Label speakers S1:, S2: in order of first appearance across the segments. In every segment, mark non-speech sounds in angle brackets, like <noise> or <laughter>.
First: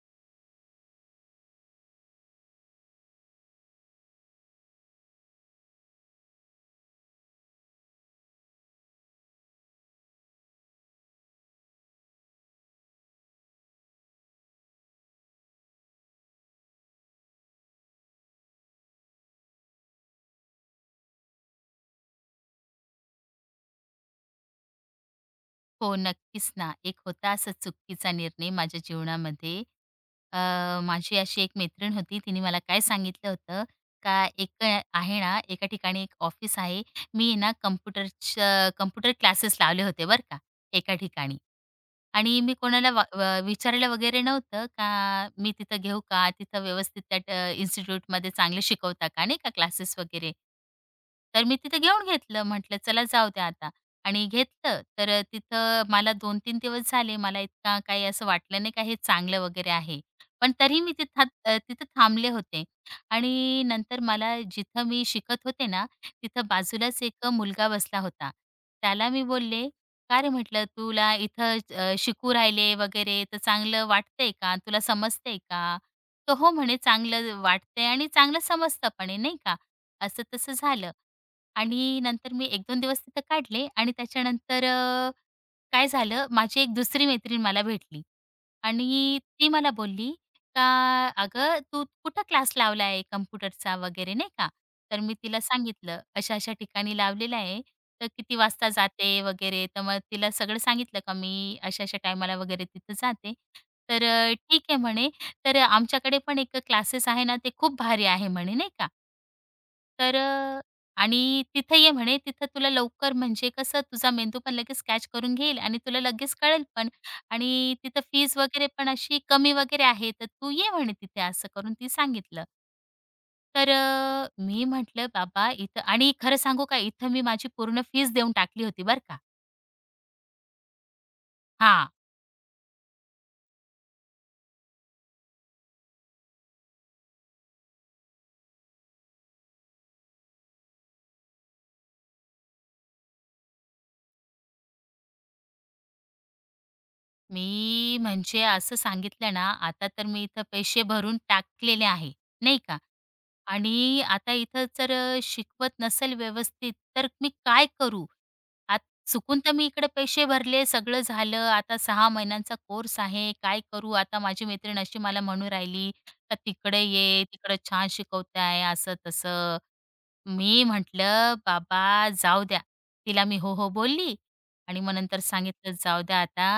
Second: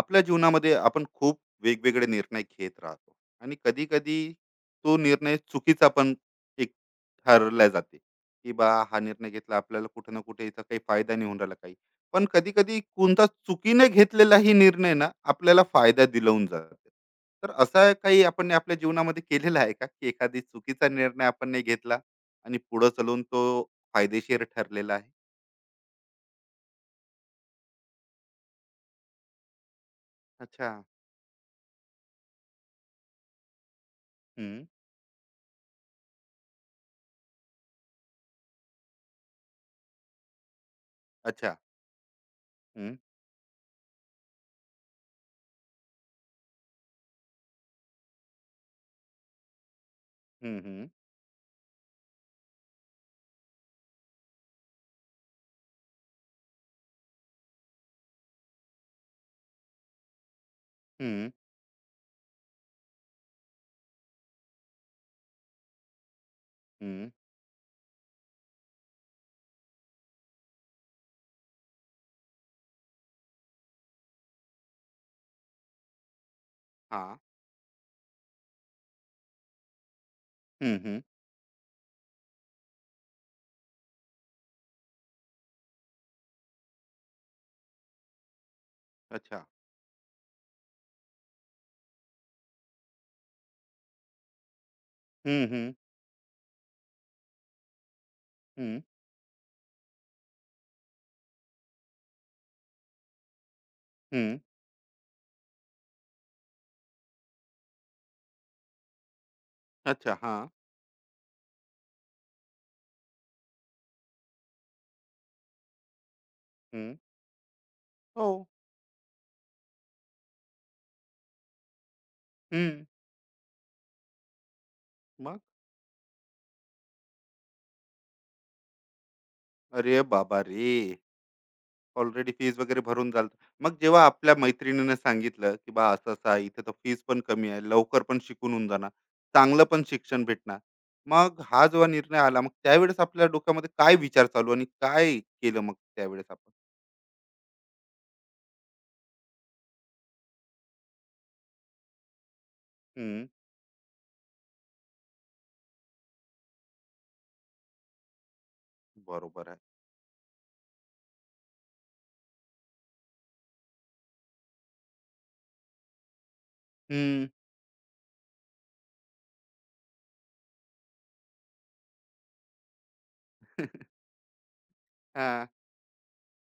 S1: आपल्या जीवनामध्ये आपण खूप वेगवेगळे निर्णय घेत राहतो आणि कधी कधी तो निर्णय चुकीचा पण एक ठरला जाते की बा हा निर्णय घेतला आपल्याला कुठे ना कुठे याचा काही फायदा नाही होऊन राहिला काही. पण कधी कधी कोणता चुकीने घेतलेलाही निर्णय ना आपल्याला फायदा दिलवून जातो. तर असा काही आपण आपल्या जीवनामध्ये केलेला आहे का की एखादी चुकीचा निर्णय आपण नाही घेतला आणि पुढे चालून तो फायदेशीर ठरलेला आहे?
S2: हो, नक्कीच ना. एक होता असा चुकीचा निर्णय माझ्या जीवनामध्ये.
S1: अच्छा.
S2: माझी अशी एक मैत्रीण होती. तिने मला काय सांगितलं होतं का एक
S1: हम्म.
S2: आहे ना, एका ठिकाणी एक ऑफिस आहे. मी आहे ना, कॉम्प्युटरचं कॉम्प्युटर क्लासेस लावले होते बरं का, एका ठिकाणी.
S1: अच्छा.
S2: आणि मी कोणाला
S1: हम्म.
S2: व विचारलं वगैरे नव्हतं का मी तिथं घेऊ का? तिथं व्यवस्थित त्या इन्स्टिट्यूटमध्ये चांगले शिकवता का नाही का क्लासेस वगैरे.
S1: हम्म. हम्म.
S2: तर मी तिथं घेऊन घेतलं. म्हटलं चला जाऊ द्या आता आणि घेतलं. तिथं मला 2-3 दिवस झाले. मला इतका काही असं वाटलं नाही का हे चांगलं वगैरे आहे. पण तरीही मी तिथं
S1: हम्म.
S2: तिथं थांबले होते आणि नंतर मला जिथं मी शिकत होते ना, तिथं बाजूलाच
S1: हम्म.
S2: एक मुलगा बसला होता. त्याला मी बोलले, का रे म्हटलं तुला इथं शिकू राहिले वगैरे तर चांगलं वाटतंय का? तुला समजतंय का? तर हो म्हणे
S1: हा.
S2: चांगलं वाटतंय आणि चांगलं समजतं पण आहे नाही का? असं तसं
S1: हं,
S2: झालं.
S1: हं.
S2: आणि नंतर मी 1-2 दिवस तिथं काढले आणि त्याच्यानंतर काय झालं माझी एक दुसरी मैत्रीण मला भेटली आणि
S1: अच्छा.
S2: ती मला बोलली का "अगं, तू कुठं क्लास लावला आहे कम्प्युटरचा वगैरे," नाही का. तर मी तिला
S1: हं, हं.
S2: सांगितलं, "अशा-अशा ठिकाणी लावलेला आहे, तर किती वाजता
S1: हं,
S2: जाते वगैरे." तर मग तिला सगळं सांगितलं का मी अशा-अशा टायमाला वगैरे तिथं जाते.
S1: हं.
S2: "ठीक आहे," म्हणे. "तर आमच्याकडे पण एक क्लासेस आहे ना, ते खूप भारी आहे," म्हणे नाही का.
S1: अच्छा.
S2: "तर
S1: हां.
S2: अ, आणि तिथं ये," म्हणे. "तिथं तुला लवकर म्हणजे कसं तुझा मेंदू पण लगेच कॅच करून घेईल आणि तुला लगेच कळेल पण,
S1: हं.
S2: आणि तिथं
S1: हो.
S2: फीज वगैरे पण अशी कमी वगैरे आहे, तर तू ये म्हणे तिथे असं करून ती सांगितलं.
S1: हं.
S2: मी म्हटलं
S1: मग?
S2: बाबा इथं आणि खरं सांगू का इथं मी माझी पूर्ण फीज देऊन टाकली होती बरं का.
S1: अरे बाबा रे!
S2: हां,
S1: ऑलरेडी फीज वगैरे भरून झालं. मग जेव्हा आपल्या मैत्रिणीनं सांगितलं, की बा असं-असं आहे, इथे तर फीज पण कमी आहे, लवकर पण शिकून होऊन जाणार, चांगलं पण शिक्षण भेटणार. मग हा जो निर्णय आला, मग त्यावेळेस आपल्या डोक्यामध्ये काय विचार चालू आणि काय केलं मग त्यावेळेस आपण?
S2: मी म्हणजे असं सांगितलं ना, आता तर मी इथं पैसे भरून टाकलेले आहे, नाही का.
S1: हं.
S2: आणि आता इथं जर शिकवत नसेल व्यवस्थित, तर मी काय करू? आत चुकून
S1: बरोबर
S2: तर
S1: आहे.
S2: मी इकडे पैसे भरले, सगळं झालं. आता 6 महिन्यांचा कोर्स आहे. काय करू? आता माझी मैत्रीण अशी मला म्हणू राहिली, का "तिकडे ये,
S1: हं.
S2: तिकडं छान शिकवताय," असं-तसं. मी म्हटलं, "बाबा जाऊ द्या." तिला मी हो, हो
S1: <laughs>
S2: बोलली आणि मग नंतर
S1: हां,
S2: सांगितलं, "जाऊ द्या आता."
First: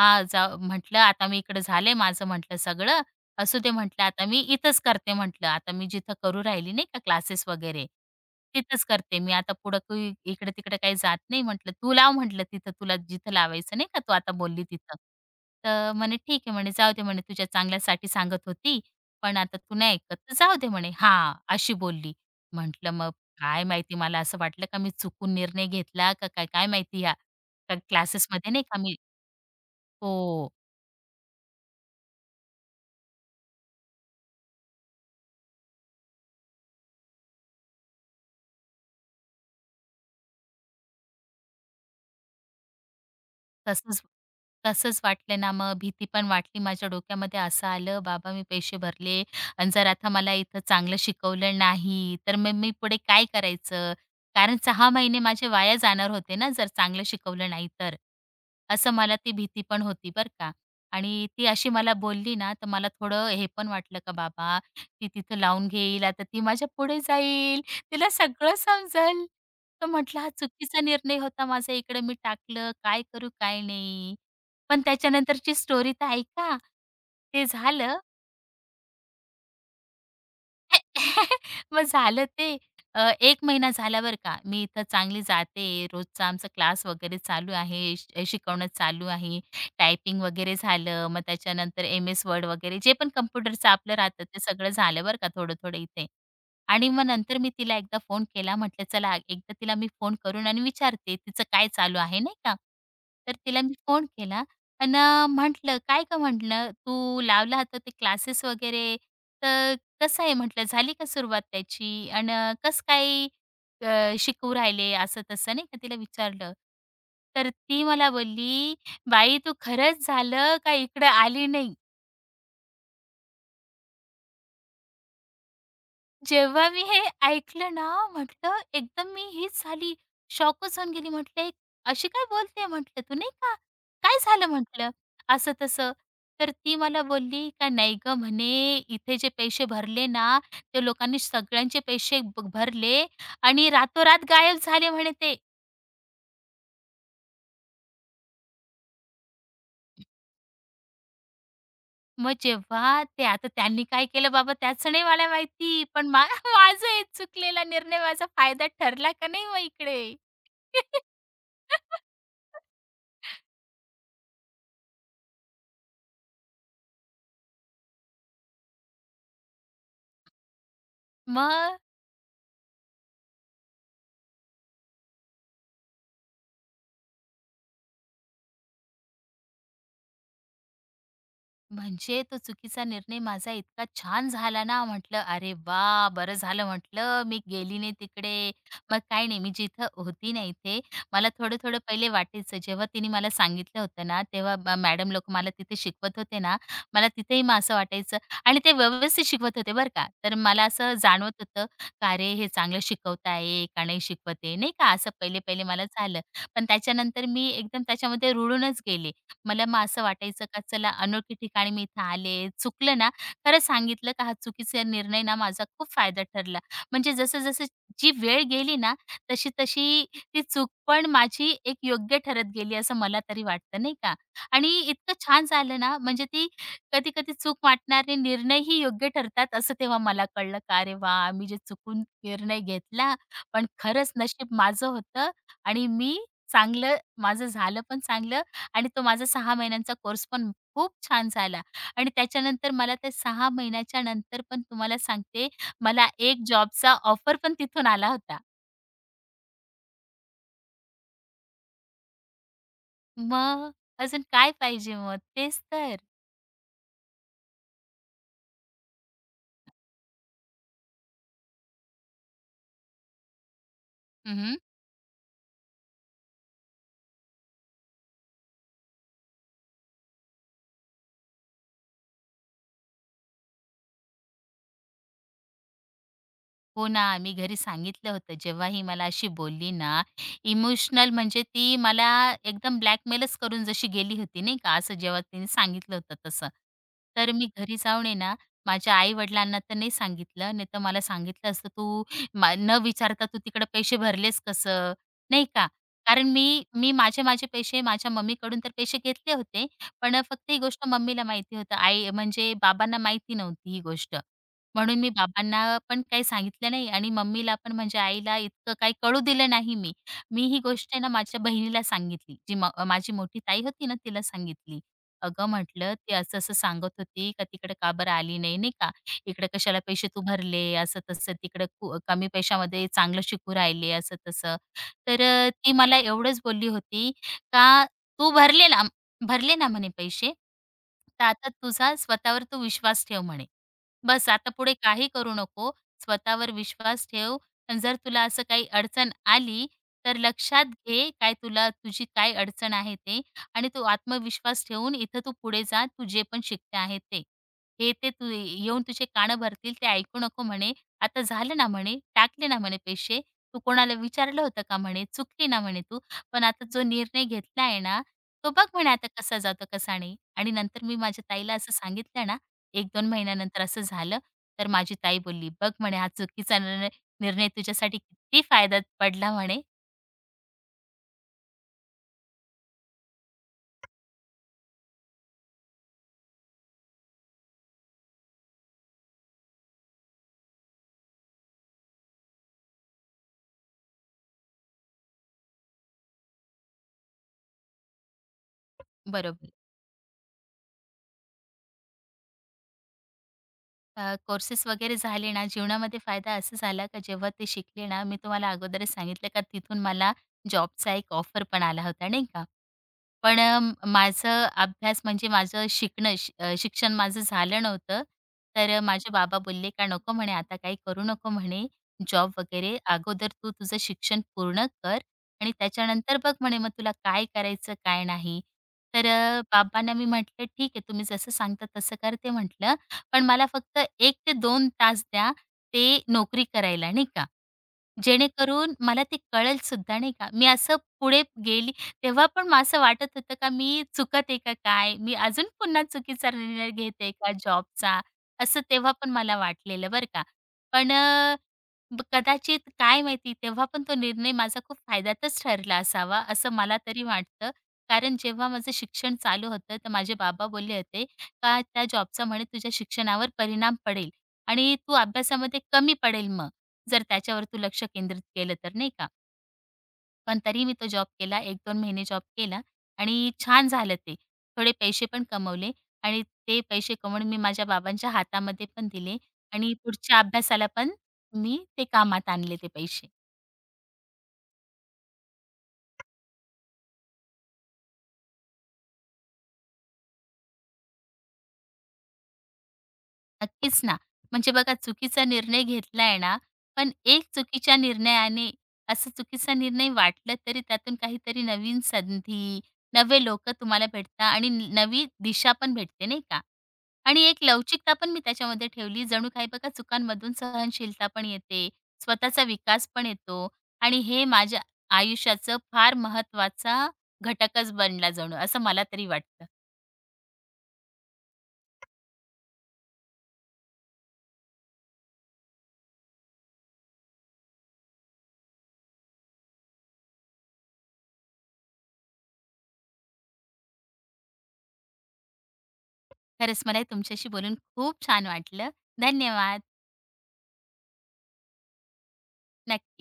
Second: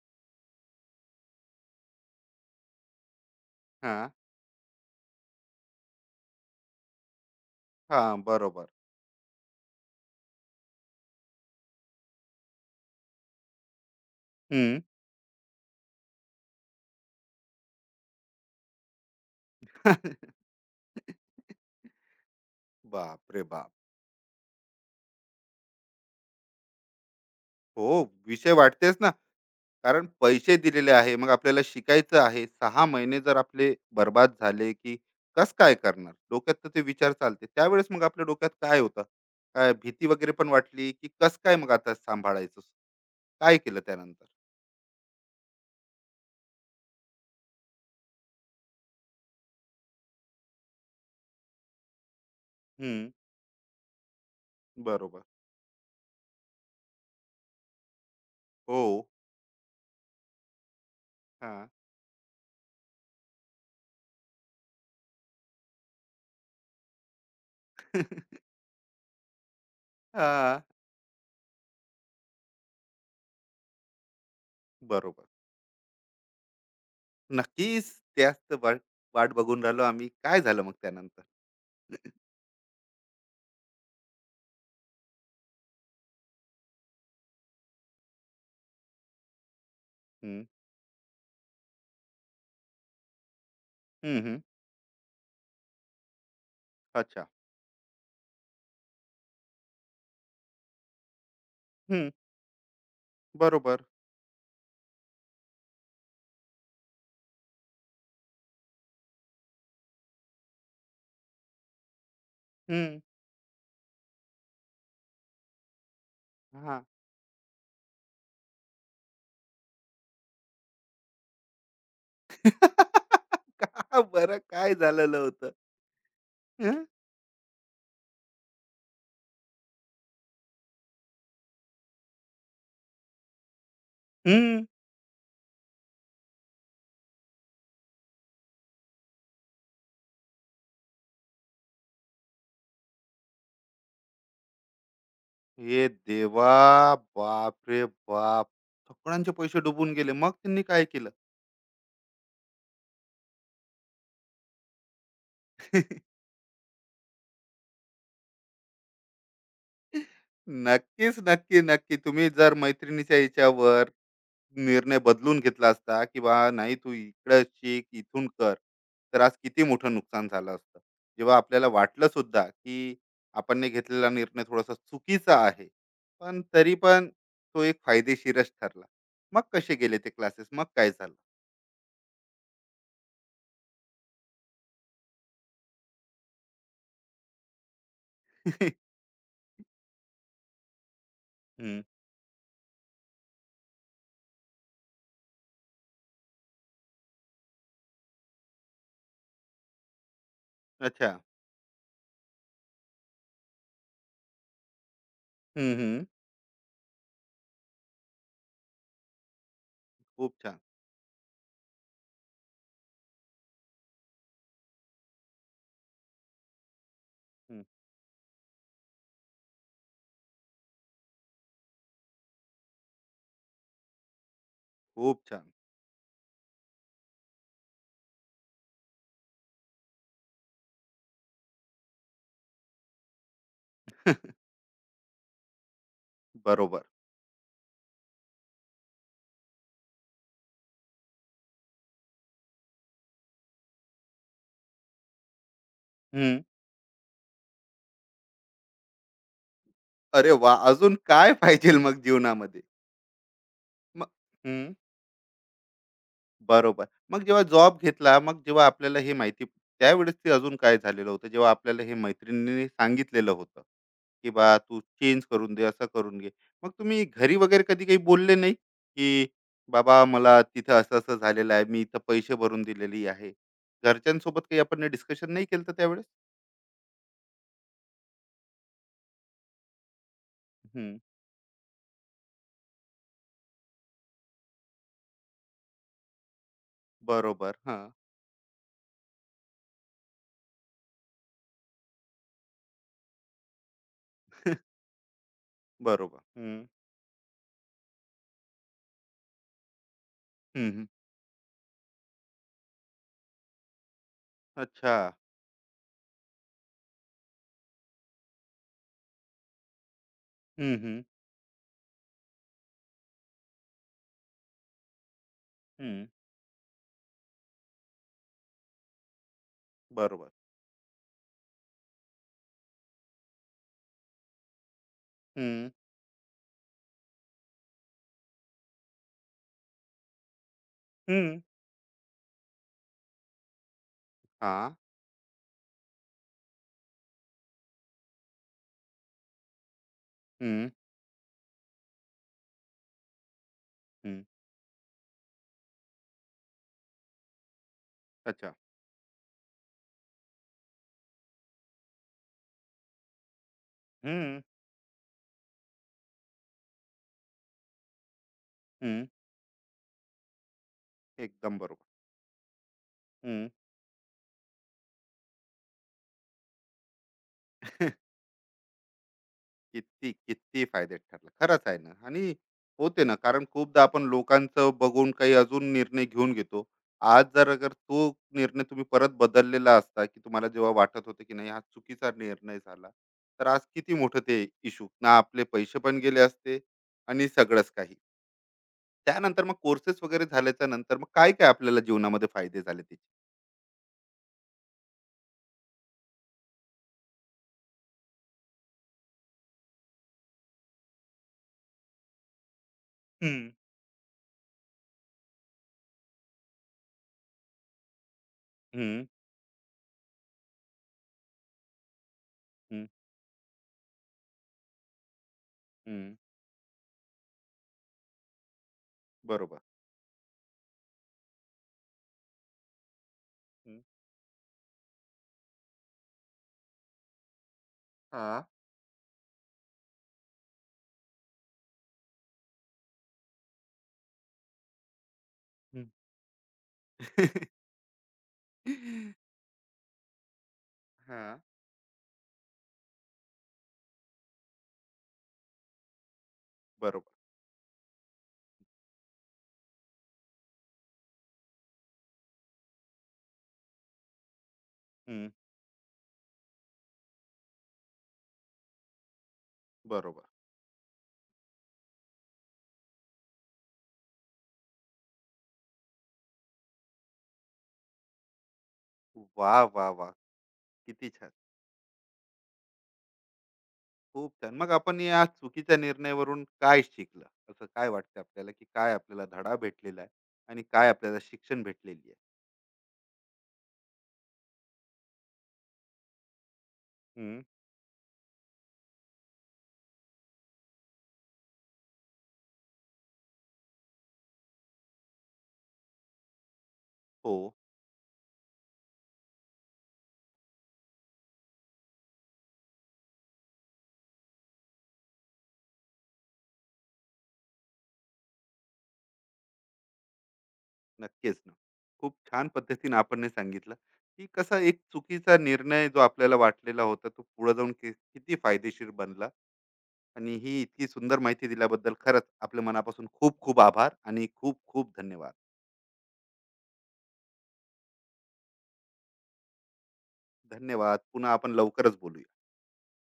S2: हां, जाऊ म्हटलं, "आता मी इकडं झालंय माझं," म्हटलं, "सगळं. असू दे," म्हटलं,
S1: हां.
S2: "आता मी इथंच करते," म्हटलं, "आता मी जिथं करू राहिली नाही का क्लासेस वगैरे,
S1: हां. <laughs> बरोबर.
S2: तिथंच करते मी. आता पुढं काही इकडं-तिकडं काही जात नाही," म्हटलं, "तू लाव," म्हटलं, "तिथं तुला जिथं लावायचं नाही का तू आता बोलली
S1: हं.
S2: तिथं." तर म्हणे, "ठीक आहे," म्हणे, "जाऊ दे," म्हणे, "तुझ्या चांगल्यासाठी सांगत होती, पण आता तू नाही ऐकत तर जाऊ
S1: <laughs>
S2: दे," म्हणे. हां, अशी बोलली. म्हटलं, "मग
S1: बाप रे
S2: काय
S1: बाप!
S2: माहिती मला असं वाटलं का मी चुकून निर्णय घेतला का काय, काय माहिती ह्या.
S1: हो,
S2: क्लासेसमध्ये
S1: विषय
S2: नाही का मी
S1: वाटतेच ना. कारण
S2: हो.
S1: पैसे दिलेले आहे, मग आपल्याला शिकायचं आहे. सहा महिने जर आपले बर्बाद झाले, की कस काय करणार? डोक्यात तर ते विचार चालते. त्यावेळेस मग आपल्या डोक्यात काय होतं? काय भीती वगैरे पण वाटली, की कसं काय मग आता सांभाळायचं? काय केलं
S2: तसंच
S1: त्यानंतर?
S2: तसंच वाटलं ना, मग भीती पण वाटली माझ्या डोक्यामध्ये. असं आलं, बाबा मी पैसे भरले आणि जर आता मला इथं चांगलं शिकवलं नाही, तर मग मी पुढे
S1: हं,
S2: काय करायचं? कारण 6 महिने
S1: बरोबर.
S2: माझे वाया जाणार होते ना, जर चांगलं शिकवलं नाही तर.
S1: हो.
S2: असं मला ती भीती पण होती बरं का. आणि ती
S1: हां.
S2: अशी मला बोलली ना, तर मला थोडं हे पण वाटलं का बाबा, ती तिथं लावून घेईल, आता ती माझ्या पुढे जाईल, तिला सगळं समजेल. तर म्हटलं हा
S1: हां,
S2: चुकीचा
S1: <laughs>
S2: निर्णय होता माझा, इकडे मी टाकलं, काय करू काय नाही. पण
S1: बरोबर.
S2: त्याच्यानंतरची स्टोरी तर ऐका. ते
S1: नक्कीच
S2: झालं
S1: त्याच तर वाट वाट बघून राहिलो आम्ही. काय झालं मग त्यानंतर?
S2: <laughs> मग
S1: <laughs>
S2: झालं ते 1 महिना झाला बरं का. मी इथं चांगली जाते. रोजचा आमचा क्लास वगैरे चालू आहे. शिकवणं चालू आहे. टायपिंग
S1: हं,
S2: वगैरे झालं. मग त्याच्यानंतर एम-एस वर्ड वगैरे जे पण कॉम्प्युटरचं आपलं
S1: हं,
S2: राहतं
S1: हं.
S2: ते सगळं झालं बरं का थोडं-थोडं इथे. आणि मग
S1: अच्छा.
S2: नंतर मी तिला एकदा फोन केला. म्हटलं चला एकदा तिला मी फोन करून आणि विचारते तिचं काय चालू
S1: हं,
S2: आहे नाही का. तर तिला मी
S1: बरोबर.
S2: फोन केला अन् म्हटलं, "काय गं?" म्हटलं, "तू लावला होता ते क्लासेस वगैरे तर कसं आहे म्हटलं, झाली का सुरुवात त्याची? कसं
S1: हं,
S2: काय शिकवू राहिले असं-तसं नाही का तिला विचारलं.
S1: हां.
S2: तर ती मला बोलली, "बाई तू खरंच झालं का इकडं आली नाही?"
S1: <laughs> का बरं काय झालेलं होतं?
S2: जेव्हा
S1: हं,
S2: मी हे ऐकलं ना, म्हटलं एकदम मी हीच झाली. शॉकच होऊन गेली. म्हटलं, "एक- "अशी काय बोलते?" म्हटलं, "तू नाही का? काय झालं?"
S1: हं.
S2: म्हटलं, "असं-तसं." तर ती मला बोलली का, "नाही गं," म्हणे, "इथे जे पैसे भरले ना, ते लोकांनी सगळ्यांचे पैसे भरले आणि रातोरात गायब झाले," म्हणे ते.
S1: हे देवा! बापरे बाप! सगळ्यांचे पैसे डुबून गेले. मग त्यांनी काय केलं?
S2: मग जेव्हा ते आता त्यांनी काय केलं बाबा त्याचं नाही मला माहिती, पण
S1: <laughs>
S2: <laughs> माझा हे चुकलेला निर्णय माझा फायदा ठरला का नाही मग इकडे?
S1: नक्कीच, नक्की, नक्की. तुम्ही जर
S2: <laughs>
S1: मैत्रिणीच्या याच्यावर निर्णय बदलून घेतला असता की बा नाही तू इकडं शिक इथून कर, तर आज किती मोठं नुकसान झालं असतं. जेव्हा आपल्याला
S2: मग
S1: वाटलं सुद्धा की आपण ने घेतलेला निर्णय थोडासा चुकीचा आहे, पण तरी पण तो एक फायदेशीरच ठरला. मग कसे गेले ते क्लासेस, मग काय झालं?
S2: म्हणजे तो चुकीचा निर्णय माझा इतका छान झाला ना, म्हटलं "अरे वा, बरं झालं" म्हटलं मी गेली नाही तिकडे.
S1: <laughs>
S2: मग काही नाही, मी जिथं होती ना इथे, मला थोडं-थोडं
S1: हम्म.
S2: पहिले वाटायचं. जेव्हा तिने मला सांगितलं होतं ना, तेव्हा मॅडम लोकं मला तिथे शिकवत होते ना, मला तिथेही मग असं वाटायचं आणि ते व्यवस्थित शिकवत होते बरं का. तर मला असं
S1: अच्छा.
S2: जाणवत होतं, का "अरे, हे चांगलं शिकवत का नाही शिकवत नाही का, असं पहिले-पहिले
S1: हम्म,
S2: मला
S1: हम्म.
S2: झालं. पण त्याच्यानंतर मी एकदम त्याच्यामध्ये रुळूनच गेले. मला मग असं
S1: खूप
S2: वाटायचं
S1: छान.
S2: का चला अनोळखी ठिकाणी मी इथं आले, चुकलं ना, खरं सांगितलं का हा चुकीचा निर्णय ना माझा खूप फायदा ठरला. म्हणजे
S1: हम्म.
S2: जसं-जसं जी वेळ गेली ना, तशी-तशी ती चूक पण माझी एक योग्य ठरत गेली असं मला तरी वाटतं नाही का. आणि इतकं
S1: खूप
S2: छान
S1: छान.
S2: झालं ना, म्हणजे ती कधी-कधी चूक वाटणारे निर्णयही योग्य ठरतात असं तेव्हा मला कळलं का अरे वाह! मी जे चुकून निर्णय घेतला, पण खरंच नशीब माझं होतं आणि मी
S1: बरोबर.
S2: चांगलं माझं झालं पण चांगलं आणि तो माझा 6 महिन्यांचा कोर्स पण खूप छान झाला आणि त्याच्यानंतर मला त्या 6 महिन्याच्या नंतर पण तुम्हाला सांगते, मला
S1: हम्म.
S2: एक जॉबचा ऑफर पण तिथून आला होता.
S1: अरे वा, अजून काय पाहिजे मग जीवनामध्ये?
S2: मग
S1: मग
S2: अजून काय पाहिजे मग? तेच तर.
S1: बरोबर. मग जेव्हा जॉब घेतला, मग जेव्हा आपल्याला हे माहिती, त्यावेळेस ते अजून काय झालेलं होतं, जेव्हा आपल्याला हे मैत्रिणीने सांगितलेलं होतं, की "बा, तू चेंज करून दे, असं करून घे." मग तुम्ही घरी वगैरे कधी काही बोलले नाही, की "बाबा, मला तिथं असं-असं झालेलं आहे, मी इथं पैसे भरून दिलेली आहे." घरच्यांसोबत काही आपण डिस्कशन नाही केलं तर त्यावेळेस?
S2: हो ना, मी घरी सांगितलं होतं. जेव्हा ही मला अशी बोलली ना,
S1: हं.
S2: इमोशनल म्हणजे ती मला एकदम ब्लॅकमेलच करून जशी गेली होती नाही का, असं जेव्हा तिने सांगितलं होतं तसं. तर मी
S1: बरोबर.
S2: घरी
S1: हां.
S2: जाऊन आहे ना, माझ्या आई-वडिलांना तर नाही सांगितलं, नाहीतर मला सांगितलं असतं, "तू न विचारता तू तिकडे पैसे भरलेस कसं?" नाही का.
S1: बरोबर.
S2: कारण मी
S1: हं.
S2: मी माझे माझे पैसे माझ्या मम्मीकडून तर पैसे घेतले होते, पण फक्त ही
S1: हं, हं.
S2: गोष्ट मम्मीला माहिती होतं. आई म्हणजे बाबांना माहिती नव्हती ही गोष्ट.
S1: अच्छा.
S2: म्हणून मी बाबांना पण काही सांगितलं नाही आणि मम्मीला पण म्हणजे आईला इतकं काही कळू दिलं नाही मी. मी ही
S1: हं,
S2: गोष्ट आहे
S1: हं.
S2: ना माझ्या बहिणीला सांगितली. जी माझी मोठी ताई होती ना तिला सांगितली. "अगं," म्हटलं,
S1: हं.
S2: "ती असं-असं सांगत होती का तिकडे का बरं आली नाही, नाही का? इकडे कशाला पैसे तू
S1: बरोबर.
S2: भरले, असं-तसं तिकडे कमी पैशामध्ये चांगलं शिकू राहिले असं-तसं."
S1: हं.
S2: ती मला एवढंच बोलली होती का "तू भरले ना म्हणे पैसे, तर
S1: हं.
S2: आता तुझा स्वतःवर तू विश्वास ठेव म्हणे." बस आता
S1: हां.
S2: पुढे काही करू नको. स्वतःवर विश्वास ठेव आणि जर तुला असं काही अडचण आली, तर लक्षात
S1: हं.
S2: घे काय तुला तुझी काय अडचण आहे ते आणि तू
S1: हं.
S2: आत्मविश्वास ठेवून इथं तू पुढे जा. तू जे पण शिकते आहे ते. हे ते तू
S1: अच्छा.
S2: येऊन तुझे कानं भरतील ते ऐकू नको म्हणे. आता झालं ना म्हणे, टाकले ना म्हणे पैसे. तू कोणाला
S1: हं,
S2: विचारलं होतं का म्हणे, चुकली ना म्हणे तू. पण आता जो निर्णय घेतला आहे ना, तो बघ म्हणे
S1: हं.
S2: आता कसा जातो कसा नाही. आणि नंतर मी माझ्या ताईला
S1: एकदम
S2: असं
S1: बरोबर.
S2: सांगितलं ना 1-2
S1: हं.
S2: महिन्यानंतर असं झालं, तर माझी ताई बोलली, "बघ म्हणे हा चुकीचा निर्णय निर्णय तुझ्यासाठी
S1: <laughs>
S2: किती फायद्यात पडला" म्हणे.
S1: किती, किती फायदेत ठरलं. खरंच आहे ना. आणि होते ना, कारण खूपदा आपण लोकांचं बघून काही अजून निर्णय घेऊन घेतो. आज जर अगर तो निर्णय तुम्ही परत बदललेला असता, की तुम्हाला जेव्हा वाटत होतं, की नाही हा चुकीचा निर्णय झाला, तर आज किती मोठं ते इश्यू ना, आपले पैसे पण गेले असते आणि सगळंच काही. त्यानंतर
S2: बरोबर.
S1: मग कोर्सेस वगैरे झाल्याच्या नंतर मग काय-काय आपल्याला जीवनामध्ये फायदे झाले त्याचे?
S2: कोर्सेस वगैरे झाले ना, जीवनामध्ये फायदा असं झाला का जेव्हा ते शिकले ना, मी तुम्हाला अगोदरच सांगितलं का तिथून मला जॉबचा एक ऑफर पण आला होता, नाही का.
S1: हं.
S2: माझं अभ्यास म्हणजे माझं शिकणं शिक्षण माझं झालं नव्हतं.
S1: हं,
S2: माझे बाबा बोलले का "नको म्हणे आता काही करू नको म्हणे जॉब वगैरे.
S1: हं,
S2: अगोदर तू तुझं शिक्षण पूर्ण कर आणि
S1: हं.
S2: त्याच्यानंतर बघ म्हणे मग तुला काय करायचं काय नाही."
S1: बरोबर.
S2: बाबांना मी म्हटलं "ठीक आहे तुम्ही जसं सांगता तसं करते" म्हटलं. "पण मला
S1: हं.
S2: फक्त 1 ते 2 तास द्या ते नोकरी करायला." नाही का.
S1: हां.
S2: जेणेकरून मला ते कळेल सुद्धा नाही का. मी असं पुढे गेली तेव्हा पण मला असं वाटत होतं का मी चुकते का काय? मी अजून पुन्हा चुकीचा निर्णय घेते का
S1: <laughs>
S2: जॉबचा? असं तेव्हा पण मला वाटलेलं बरं का. पण अ,
S1: हां,
S2: कदाचित काय माहिती तेव्हा पण तो निर्णय माझा खूप फायद्यातच ठरला असावा असं मला तरी
S1: बरोबर.
S2: वाटतं. कारण जेव्हा माझं शिक्षण चालू होतं तर माझे बाबा बोलले होते का त्या जॉबचा म्हणे तुझ्या शिक्षणावर परिणाम पडेल आणि तू
S1: हं,
S2: अभ्यासामध्ये कमी पडेल मग. जर त्याच्यावर तू लक्ष केंद्रित केलं तर, नाही का.
S1: बरोबर.
S2: पण तरीही मी तो जॉब केला. 1-2 महिने जॉब केला आणि छान झालं ते. थोडे पैसे पण कमवले आणि ते पैसे कमवून मी माझ्या बाबांच्या हातामध्ये पण दिले
S1: वा
S2: आणि
S1: वाह! वाह!
S2: पुढच्या अभ्यासाला पण
S1: किती छान.
S2: मी ते कामात आणले ते पैसे.
S1: खूप छान. मग आपण या चुकीच्या निर्णयावरून काय शिकलं? असं काय वाटतं आपल्याला, की काय आपल्याला धडा भेटलेला आहे आणि काय आपल्याला शिक्षण भेटलेली आहे?
S2: नक्कीच ना. म्हणजे बघा चुकीचा निर्णय घेतलाय ना, पण एक
S1: हं.
S2: चुकीच्या निर्णयाने असं चुकीचा निर्णय वाटला तरी त्यातून काहीतरी नवीन संधी, नवे लोकं तुम्हाला भेटतात आणि नवी दिशा पण भेटते, नाही का. आणि एक
S1: हो,
S2: लवचिकता पण मी त्याच्यामध्ये ठेवली. जणू काही बघा चुकांमधून सहनशीलता पण येते, स्वतःचा विकास पण येतो आणि हे माझ्या आयुष्याचं फार महत्वाचा घटकच बनला जणू, असं मला तरी वाटतं.
S1: नक्कीच ना. खूप छान पद्धतीने आपण हे सांगितलं, की कसा एक चुकीचा निर्णय जो आपल्याला वाटलेला होता, तो पुढे जाऊन किती फायदेशीर बनला आणि ही इतकी सुंदर माहिती दिल्याबद्दल खरंच आपल्या मनापासून खूप खूप आभार आणि खूप खूप धन्यवाद.
S2: खरंच मला हे तुमच्याशी बोलून खूप छान वाटलं. धन्यवाद.
S1: धन्यवाद. पुन्हा आपण लवकरच बोलूया.
S2: नक्की.